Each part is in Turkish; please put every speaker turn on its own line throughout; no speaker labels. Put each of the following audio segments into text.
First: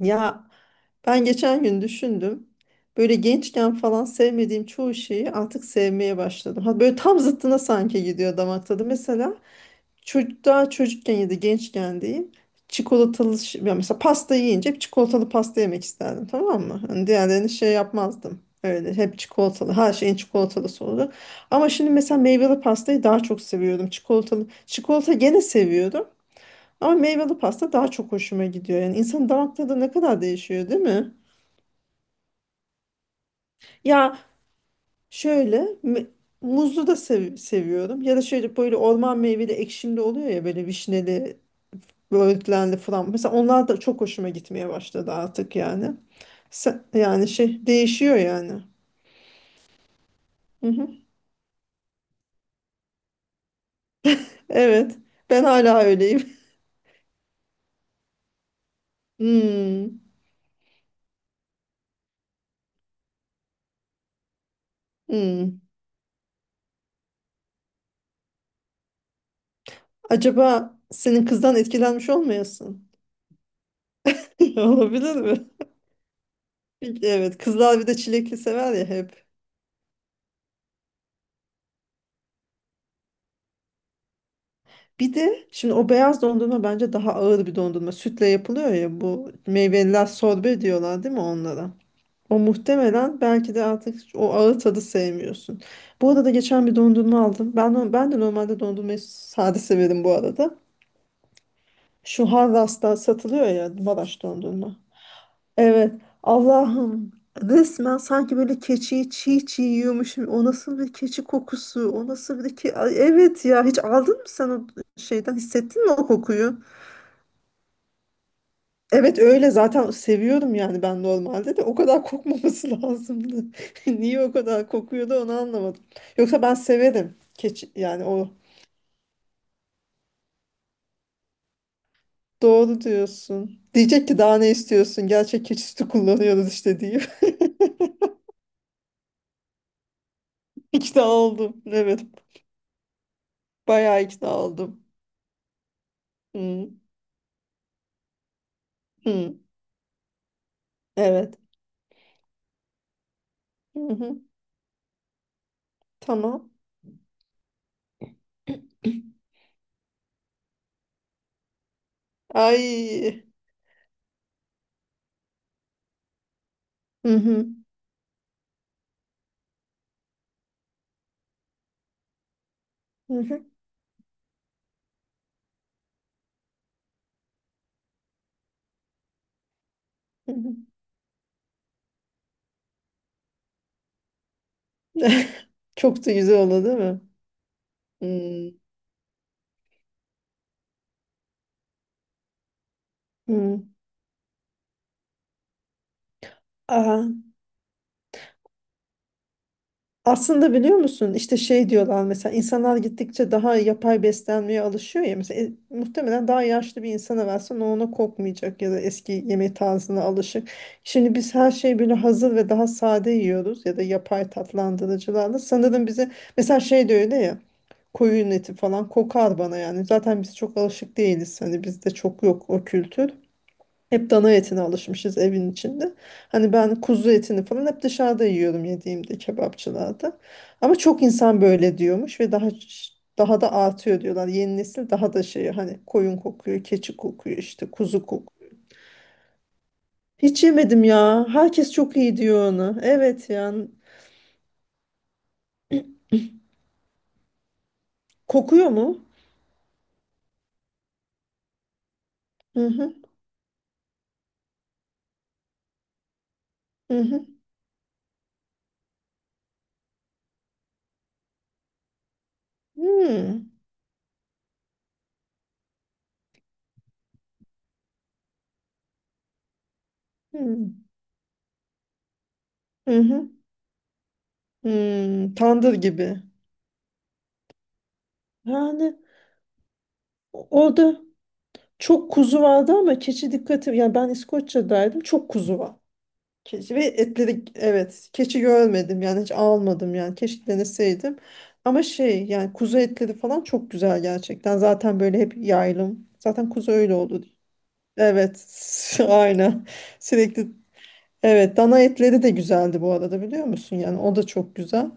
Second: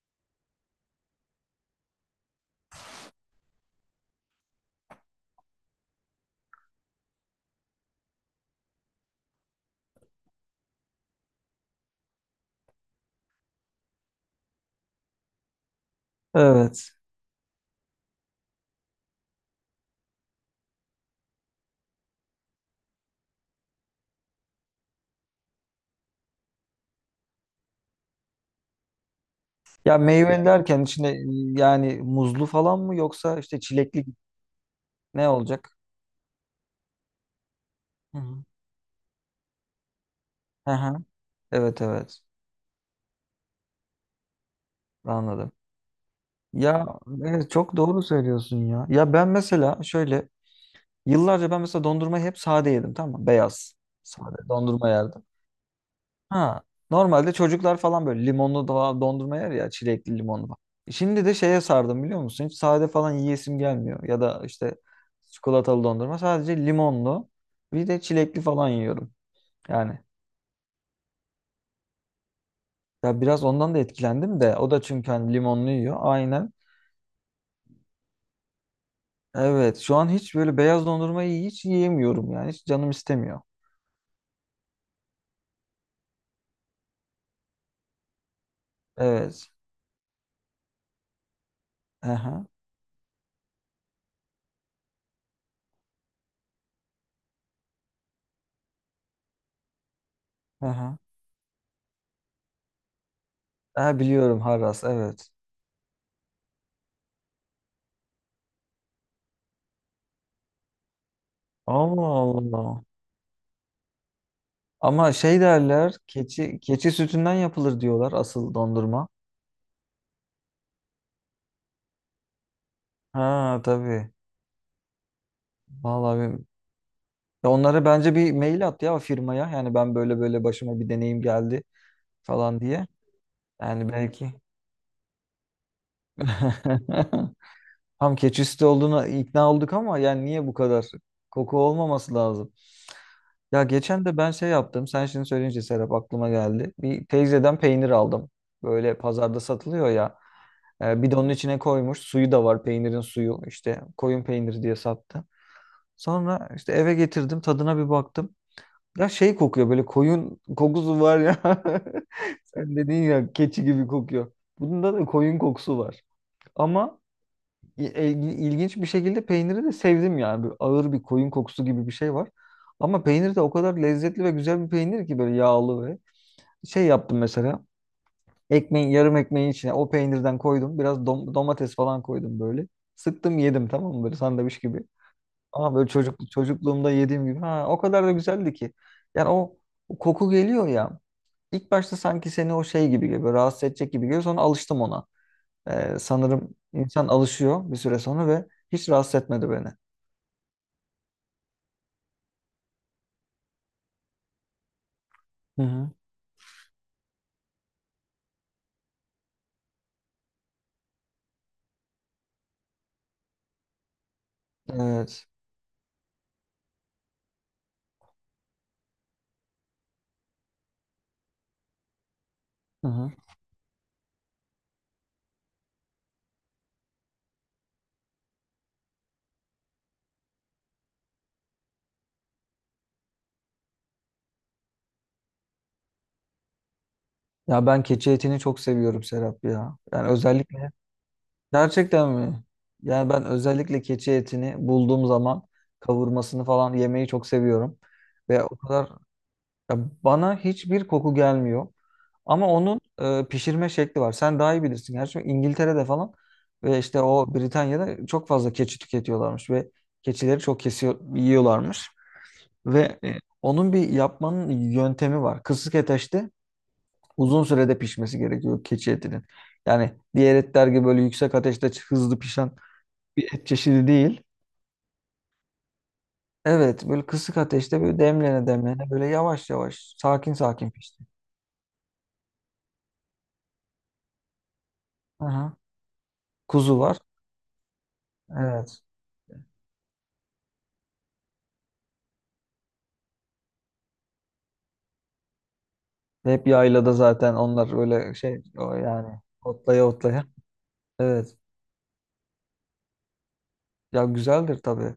Ya ben geçen gün düşündüm. Böyle gençken falan sevmediğim çoğu şeyi artık sevmeye başladım. Ha, böyle tam zıttına sanki gidiyor damak tadı. Mesela çocuk daha çocukken ya da gençken diyeyim. Çikolatalı ya mesela pasta yiyince hep çikolatalı pasta yemek isterdim, tamam mı?
Evet.
Hani diğerlerini şey yapmazdım. Öyle hep çikolatalı, her şeyin çikolatalısı oldu. Ama şimdi mesela meyveli pastayı daha çok seviyordum. Çikolatalı çikolata gene seviyordum. Ama meyveli pasta daha çok hoşuma gidiyor. Yani insanın damak tadı ne
Ya
kadar
meyve yani
değişiyor, değil
derken
mi?
içine yani muzlu falan mı yoksa işte çilekli
Ya
ne
şöyle
olacak?
me- muzlu da seviyorum.
Hı
Ya da
hı.
şöyle böyle orman meyveli ekşimli oluyor ya, böyle
Hı hı.
vişneli,
Evet evet,
böğürtlenli falan. Mesela onlar da çok hoşuma gitmeye başladı
anladım.
artık yani.
Ya
Yani
evet,
şey
çok doğru
değişiyor yani.
söylüyorsun ya. Ya ben mesela şöyle
Hı hı.
yıllarca ben mesela dondurmayı hep sade yedim, tamam mı? Beyaz sade dondurma
Evet.
yerdim.
Ben hala öyleyim.
Ha, normalde çocuklar falan böyle limonlu falan dondurma yer ya,
Hmm,
çilekli limonlu falan. Şimdi de şeye sardım, biliyor musun? Hiç sade falan yiyesim gelmiyor. Ya da işte
hmm.
çikolatalı dondurma, sadece limonlu bir de çilekli falan yiyorum. Yani
Acaba senin kızdan etkilenmiş olmayasın?
ya biraz ondan da etkilendim de, o da çünkü
Olabilir
hani
mi?
limonlu yiyor, aynen.
Evet, kızlar bir de çilekli sever ya hep.
Evet, şu an hiç böyle beyaz dondurmayı hiç yiyemiyorum yani, hiç canım istemiyor.
Bir de şimdi o beyaz dondurma bence daha ağır bir dondurma. Sütle yapılıyor ya, bu
Evet.
meyveliler sorbe diyorlar değil mi onlara? O
Aha,
muhtemelen, belki de artık o ağır tadı sevmiyorsun. Bu arada geçen bir dondurma aldım. Ben no- Ben de normalde dondurmayı sade severim bu arada.
aha.
Şu Harras'ta satılıyor ya,
Ha,
Maraş
biliyorum,
dondurma.
Haras, evet.
Evet. Allah'ım, resmen sanki böyle keçiyi çiğ çiğ yiyormuşum. O nasıl bir keçi kokusu? O
Allah
nasıl bir ki?
Allah.
Ay, evet ya, hiç aldın mı sen o
Ama
şeyden?
şey
Hissettin mi
derler,
o
keçi
kokuyu?
keçi sütünden yapılır diyorlar asıl dondurma.
Evet, öyle zaten seviyorum yani, ben normalde de o kadar kokmaması lazımdı.
Ha, tabii.
Niye o kadar kokuyordu onu anlamadım.
Vallahi
Yoksa
ben-
ben severim
Ya,
keçi
onlara
yani,
bence
o
bir mail at ya, firmaya. Yani ben böyle böyle başıma bir deneyim geldi falan
doğru
diye.
diyorsun.
Yani
Diyecek ki
belki.
daha ne istiyorsun? Gerçek keçi sütü kullanıyoruz işte diye.
Tam keçisti olduğuna ikna olduk ama yani niye bu kadar
İkna
koku
oldum. Evet.
olmaması lazım? Ya
Bayağı
geçen de
ikna
ben şey
oldum.
yaptım. Sen şimdi söyleyince Serap aklıma
Hı,
geldi. Bir teyzeden peynir aldım. Böyle
hı.
pazarda satılıyor ya. E, bidonun
Evet.
içine koymuş. Suyu da var. Peynirin suyu.
Hı
İşte
hı.
koyun peyniri diye sattı. Sonra
Tamam.
işte eve getirdim. Tadına bir baktım. Ya şey kokuyor, böyle koyun kokusu var ya. Sen dedin
Ay.
ya, keçi gibi kokuyor. Bunda da koyun kokusu var. Ama
Hı hı,
İlginç bir şekilde peyniri de sevdim yani. Böyle ağır bir koyun kokusu gibi bir şey var. Ama
hı
peynir de
hı,
o kadar lezzetli ve güzel bir peynir ki, böyle yağlı ve şey yaptım mesela. Yarım ekmeğin içine o
hı
peynirden
hı.
koydum. Biraz domates falan koydum böyle. Sıktım yedim, tamam mı, böyle sandviç gibi. Ama böyle
Çok da güzel oldu değil
çocukluğumda
mi?
yediğim gibi. Ha, o kadar da güzeldi ki. Yani o koku geliyor ya. İlk başta sanki seni o şey gibi
Hı.
geliyor.
Hı.
Rahatsız edecek gibi geliyor. Sonra alıştım ona. Sanırım insan
Aha.
alışıyor bir süre sonra ve hiç rahatsız etmedi beni.
Aslında biliyor musun, işte şey diyorlar, mesela insanlar gittikçe daha yapay beslenmeye alışıyor ya, mesela
Hı hı.
muhtemelen daha yaşlı bir insana versen o ona kokmayacak ya da eski yemek tarzına alışık. Şimdi biz her şeyi böyle hazır ve daha sade yiyoruz ya da yapay
Evet.
tatlandırıcılarla, sanırım bize mesela şey de öyle ya, koyun eti falan kokar bana yani, zaten biz çok alışık değiliz, hani bizde çok yok o
Hı
kültür.
hı.
Hep dana etine alışmışız evin içinde. Hani ben kuzu etini falan hep dışarıda yiyorum, yediğimde kebapçılarda. Ama çok insan böyle diyormuş ve daha da artıyor diyorlar. Yeni nesil daha da şey, hani koyun kokuyor, keçi kokuyor,
Ya
işte
ben
kuzu
keçi etini
kokuyor.
çok seviyorum, Serap ya. Yani
Hiç
özellikle...
yemedim ya. Herkes çok
Gerçekten
iyi
mi?
diyor onu.
Yani ben
Evet yani
özellikle keçi etini bulduğum zaman kavurmasını falan yemeyi çok seviyorum. Ve o
kokuyor
kadar...
mu?
Ya bana hiçbir koku gelmiyor. Ama
Hı
onun
hı,
pişirme şekli var. Sen daha iyi bilirsin. Gerçi İngiltere'de falan ve
hı
işte
hı.
o Britanya'da çok fazla keçi tüketiyorlarmış ve keçileri çok kesiyor, yiyorlarmış. Ve
Hmm,
onun bir yapmanın yöntemi var. Kısık ateşte uzun sürede pişmesi gerekiyor keçi etinin. Yani diğer etler gibi
hmm,
böyle yüksek ateşte hızlı pişen
hı hı,
bir et çeşidi değil.
hmm. Tandır gibi.
Evet, böyle kısık ateşte böyle demlene demlene
Yani
böyle yavaş yavaş sakin sakin
da.
pişti.
Çok kuzu vardı ama keçi dikkati, yani ben İskoçya'daydım, çok
Aha.
kuzu var. Keçi
Kuzu
ve
var.
etleri, evet, keçi
Evet.
görmedim yani, hiç almadım yani, keşke deneseydim. Ama şey yani, kuzu etleri falan çok güzel gerçekten, zaten böyle hep yaylım.
Hep
Zaten kuzu
yaylada
öyle oldu.
zaten onlar öyle şey
Evet,
o yani
aynen,
otlaya otlaya.
sürekli,
Evet.
evet, dana etleri de güzeldi bu arada, biliyor musun, yani
Ya,
o da çok
güzeldir
güzel.
tabii.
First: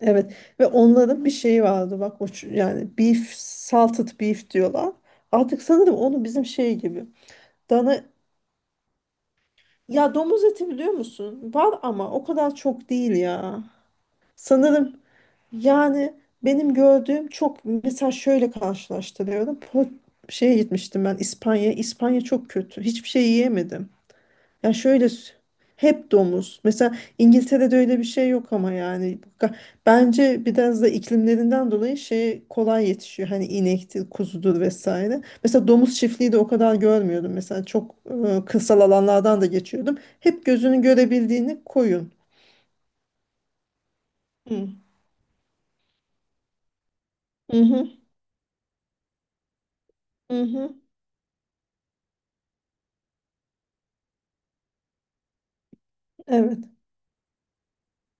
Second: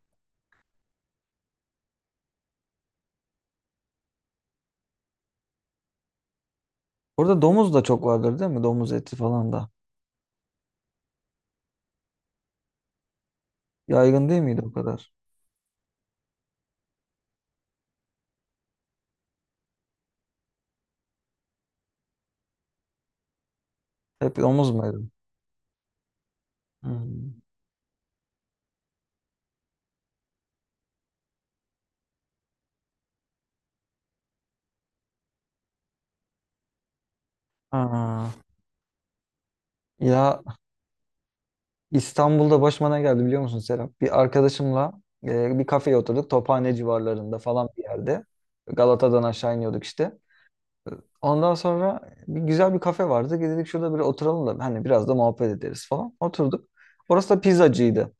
Evet, ve onların bir şeyi vardı bak, o yani beef salted beef diyorlar. Artık sanırım onu bizim şey gibi.
Orada domuz da çok
Dana
vardır değil mi? Domuz eti falan da.
Ya, domuz eti biliyor musun? Var ama o kadar çok değil ya.
Yaygın değil miydi o
Sanırım
kadar?
yani, benim gördüğüm çok, mesela şöyle karşılaştırıyorum. Şeye gitmiştim ben, İspanya. İspanya çok kötü. Hiçbir şey yiyemedim.
Hep domuz
Ya şöyle
muydu?
hep domuz. Mesela
Hmm.
İngiltere'de öyle bir şey yok ama yani, bence biraz da iklimlerinden dolayı şey kolay yetişiyor. Hani inektir, kuzudur vesaire. Mesela domuz çiftliği de o kadar görmüyordum. Mesela çok
Ha.
kırsal alanlardan da geçiyordum.
Ya
Hep gözünün görebildiğini koyun.
İstanbul'da başıma ne geldi biliyor musun Serap? Bir
Hı.
arkadaşımla bir kafeye oturduk. Tophane civarlarında
Hı
falan bir
hı,
yerde. Galata'dan aşağı iniyorduk işte.
hı hı.
Ondan sonra bir güzel bir kafe vardı. Dedik, şurada bir oturalım da hani biraz da muhabbet ederiz falan.
Evet.
Oturduk. Orası da pizzacıydı.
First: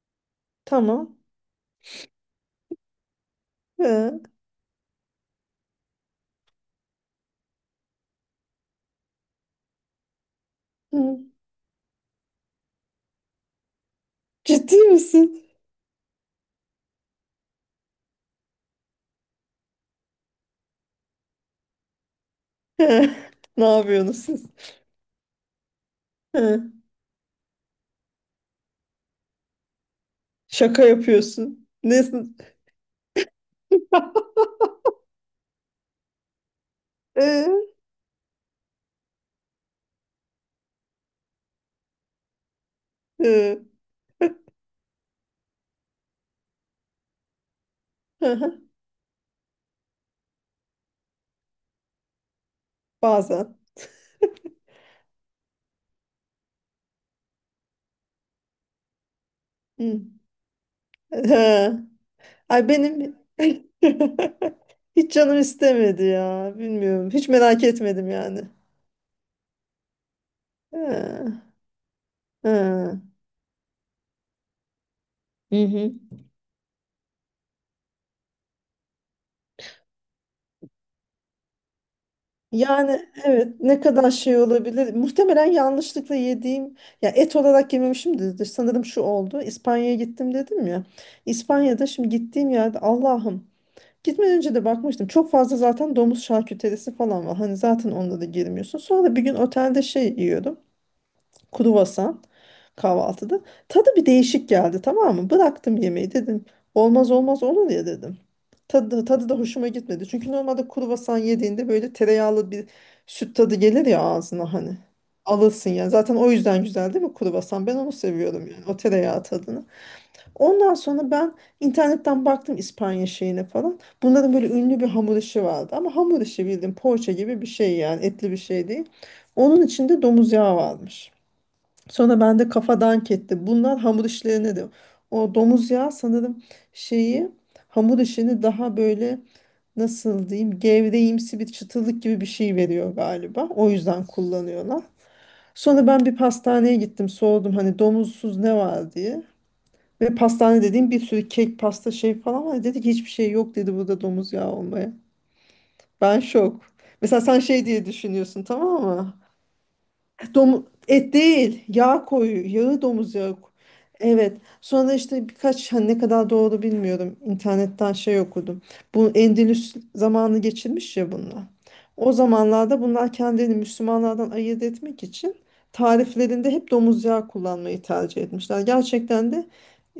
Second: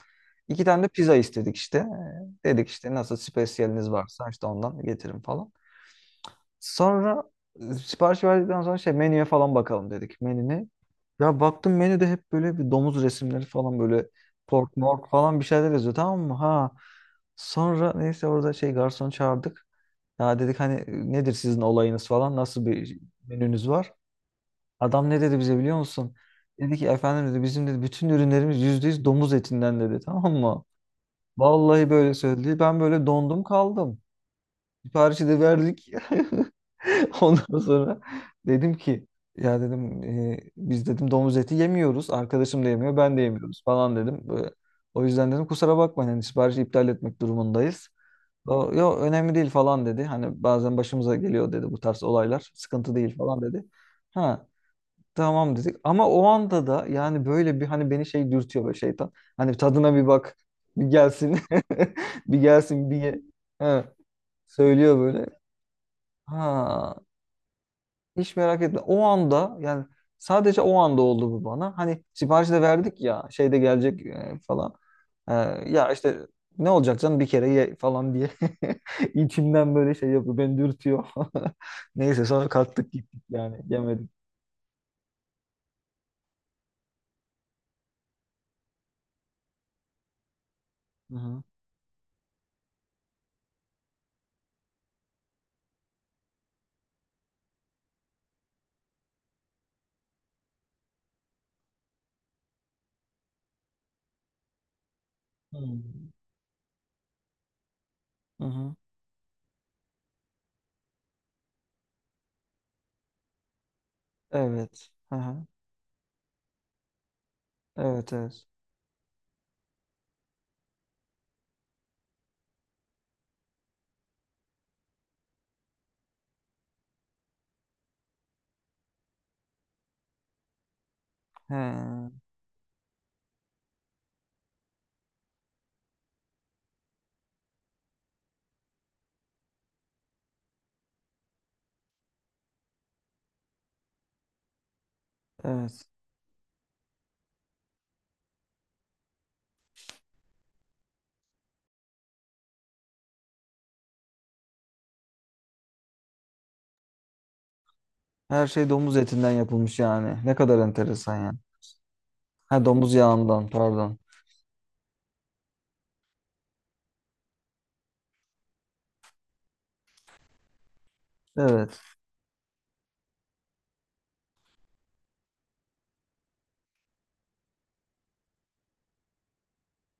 İki tane de pizza
Tamam.
istedik işte. Dedik işte, nasıl spesiyeliniz
He.
varsa işte ondan getirin falan. Sonra sipariş verdikten sonra şey, menüye falan bakalım dedik, menüne.
Hı.
Ya baktım menüde hep böyle bir domuz resimleri falan, böyle
Ciddi
pork mork
misin?
falan bir şeyler yazıyor, tamam mı? Ha. Sonra neyse orada şey, garson çağırdık. Ya dedik hani, nedir sizin olayınız falan, nasıl bir
He. Ne
menünüz var?
yapıyorsunuz siz?
Adam ne dedi bize biliyor musun?
He.
Dedi ki, efendim dedi, bizim dedi bütün ürünlerimiz %100 domuz etinden, dedi, tamam mı?
Şaka yapıyorsun.
Vallahi
Ne?
böyle söyledi. Ben böyle dondum kaldım. Siparişi de verdik. Ondan
Ee,
sonra dedim ki, ya dedim, biz dedim domuz eti yemiyoruz. Arkadaşım da yemiyor, ben de yemiyoruz
e.
falan dedim. Böyle, o yüzden dedim kusura bakmayın hani, siparişi iptal etmek durumundayız.
Hı hı.
O, yo önemli değil falan dedi. Hani bazen başımıza geliyor dedi bu tarz olaylar. Sıkıntı değil falan
Bazen.
dedi. Ha, tamam dedik. Ama o anda da yani böyle bir hani beni şey dürtüyor böyle, şeytan. Hani tadına
Hı.
bir bak, bir gelsin.
He.
Bir
Ay
gelsin, bir
benim
ye. Ha, söylüyor
hiç
böyle.
canım istemedi ya.
Ha,
Bilmiyorum. Hiç merak etmedim
hiç
yani.
merak etme. O anda yani sadece o anda oldu
He.
bu bana. Hani siparişi de verdik
He.
ya, şeyde gelecek falan. E,
Hı
ya
hı.
işte ne olacak canım, bir kere ye falan diye içimden böyle şey yapıyor. Beni dürtüyor. Neyse sonra kalktık
Yani
gittik
evet,
yani,
ne
yemedik.
kadar şey olabilir. Muhtemelen yanlışlıkla yediğim ya, et olarak yememişimdir. Sanırım şu oldu. İspanya'ya gittim dedim ya.
Hı hı.
İspanya'da şimdi gittiğim yerde, Allah'ım. Gitmeden önce de bakmıştım. Çok fazla zaten domuz şarküterisi falan var. Hani zaten onda da girmiyorsun. Sonra bir gün otelde şey yiyordum, kruvasan, kahvaltıda. Tadı bir değişik geldi, tamam mı? Bıraktım
Hmm.
yemeği, dedim. Olmaz olmaz olur ya, dedim.
Hı hı.
Tadı da hoşuma gitmedi. Çünkü normalde kruvasan yediğinde böyle tereyağlı bir süt tadı gelir ya ağzına, hani.
Evet. Hı hı.
Alırsın yani. Zaten o yüzden güzel değil mi kruvasan? Ben onu
Evet
seviyorum
evet.
yani, o tereyağı tadını. Ondan sonra ben internetten baktım İspanya şeyine falan. Bunların böyle ünlü bir hamur işi vardı. Ama hamur işi bildiğin poğaça gibi bir şey yani, etli bir şey değil. Onun içinde domuz yağı varmış.
He,
Sonra ben de kafa dank etti, bunlar hamur işlerine de. O domuz yağı sanırım şeyi, hamur işini daha böyle nasıl diyeyim, gevreğimsi bir çıtırlık gibi bir şey veriyor galiba. O yüzden kullanıyorlar. Sonra
evet.
ben bir pastaneye gittim, sordum hani domuzsuz ne var diye. Ve pastane dediğim, bir sürü kek, pasta, şey falan var. Dedi ki hiçbir şey yok dedi burada, domuz yağı olmaya. Ben şok. Mesela sen şey diye düşünüyorsun,
Her şey
tamam
domuz
mı?
etinden yapılmış yani. Ne kadar
Et
enteresan yani.
değil, yağ koyu,
Ha,
yağı,
domuz
domuz yağı.
yağından, pardon.
Evet. Sonra işte, birkaç, hani ne kadar doğru bilmiyorum, İnternetten şey okudum. Bu Endülüs zamanı geçirmiş ya bunlar.
Evet.
O zamanlarda bunlar kendini Müslümanlardan ayırt etmek için tariflerinde hep domuz yağı kullanmayı tercih etmişler. Gerçekten de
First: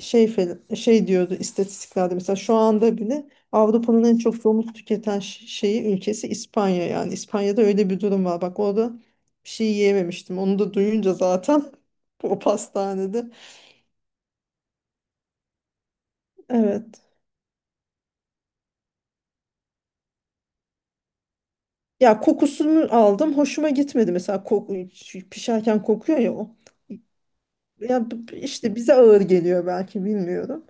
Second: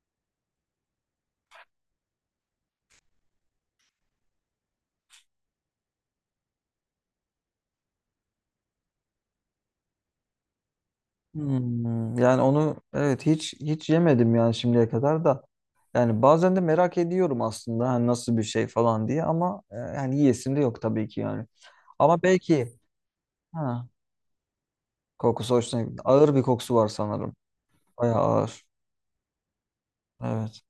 şey, şey diyordu istatistiklerde, mesela şu anda bile Avrupa'nın en çok domuz tüketen şeyi, ülkesi İspanya, yani İspanya'da öyle bir durum var. Bak orada bir şey yiyememiştim. Onu da duyunca zaten,
Hmm,
o
yani onu
pastanede.
evet hiç hiç yemedim yani şimdiye kadar da. Yani bazen de merak
Evet.
ediyorum aslında hani nasıl bir şey falan diye ama, yani yiyesim de yok tabii ki yani.
Ya,
Ama belki,
kokusunu aldım, hoşuma
ha,
gitmedi mesela, koku, şu
kokusu hoşuna
pişerken
gitti.
kokuyor ya
Ağır bir
o.
kokusu var sanırım.
Ya
Bayağı ağır.
işte bize ağır geliyor belki,
Evet.
bilmiyorum.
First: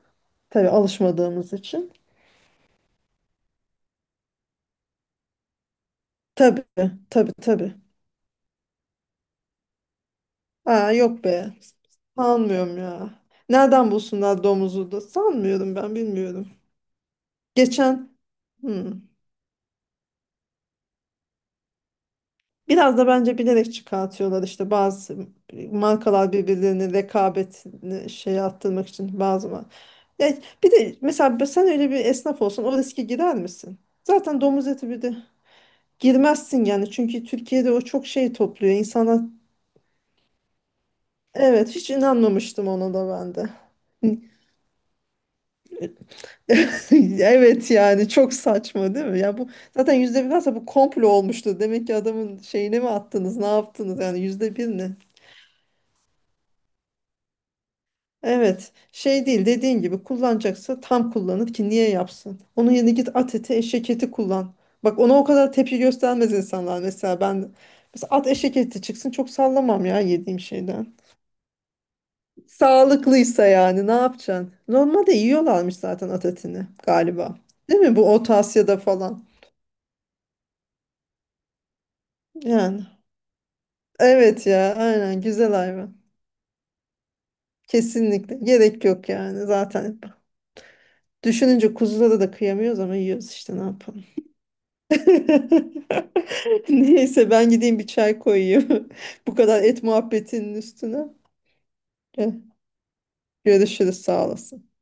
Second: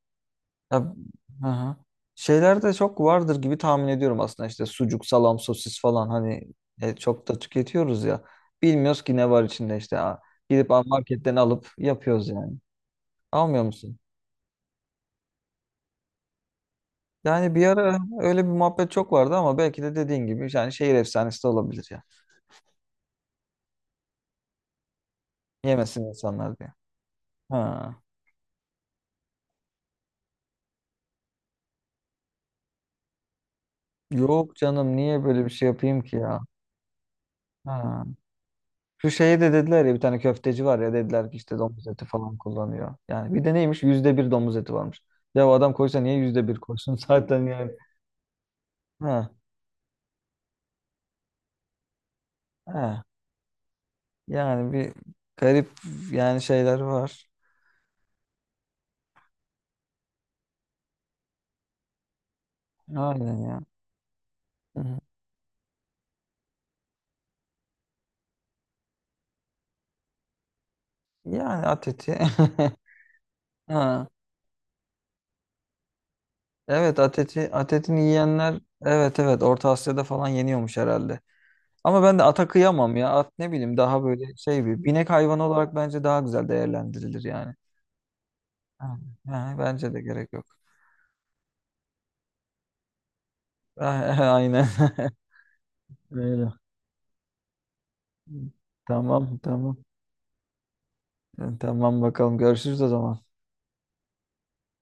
Tabii,
Ya, hı
alışmadığımız
hı.
için.
Şeyler de çok vardır gibi tahmin ediyorum aslında, işte sucuk, salam, sosis falan hani,
Tabii,
çok
tabii,
da
tabii.
tüketiyoruz ya. Bilmiyoruz ki ne var içinde işte. Ha, gidip
Aa, yok be.
marketten alıp yapıyoruz yani.
Sanmıyorum ya.
Almıyor
Nereden
musun?
bulsunlar domuzu da? Sanmıyorum, ben bilmiyorum.
Yani bir ara
Geçen.
öyle bir muhabbet
Hmm.
çok vardı ama belki de dediğin gibi yani şehir efsanesi de olabilir ya.
Biraz da bence bilerek çıkartıyorlar, işte bazı
Yemesin
markalar
insanlar diye.
birbirlerine
Ha.
rekabetini şey arttırmak için, bazı var. Ya bir de mesela sen öyle bir esnaf olsan o riske girer misin? Zaten
Yok
domuz eti,
canım,
bir de
niye böyle bir şey yapayım ki ya?
girmezsin yani, çünkü Türkiye'de o
Ha.
çok şey topluyor
Şu
insanlar.
şeye de dediler ya, bir tane köfteci var ya, dediler ki işte
Evet,
domuz
hiç
eti falan
inanmamıştım
kullanıyor.
ona da
Yani
ben
bir
de.
de neymiş, %1 domuz eti varmış. Ya o adam koysa niye %1 koysun zaten
Evet
yani.
yani çok saçma değil mi?
Ha.
Ya bu zaten %1 varsa, bu komplo olmuştu. Demek ki adamın şeyine mi
Ha.
attınız, ne yaptınız yani, %1
Yani
ne?
bir garip yani şeyler var.
Evet, şey değil, dediğin gibi kullanacaksa tam kullanır, ki niye yapsın? Onun yerine git at
Aynen
eti,
ya.
eşek eti kullan.
Hı
Bak
hı.
ona o kadar tepki göstermez insanlar, mesela ben, mesela at, eşek eti çıksın çok sallamam ya yediğim şeyden.
Yani at eti.
Sağlıklıysa yani, ne
Ha.
yapacaksın? Normalde yiyorlarmış zaten at etini
Evet, at
galiba.
eti, at
Değil mi,
etini
bu Orta
yiyenler
Asya'da
evet
falan?
evet Orta Asya'da falan yeniyormuş herhalde. Ama ben de ata
Yani
kıyamam ya. At, ne bileyim, daha böyle
evet
şey,
ya,
bir binek
aynen,
hayvanı
güzel
olarak
hayvan.
bence daha güzel değerlendirilir yani.
Kesinlikle gerek
Ha,
yok yani
ha, bence
zaten.
de gerek yok.
Düşününce kuzulara da kıyamıyoruz ama yiyoruz işte, ne yapalım.
Aynen. Öyle.
Evet. Neyse, ben gideyim bir çay koyayım. Bu
Tamam
kadar
tamam.
et muhabbetinin üstüne.
Tamam bakalım
Eh,
görüşürüz o zaman.
görüşürüz, sağ olasın.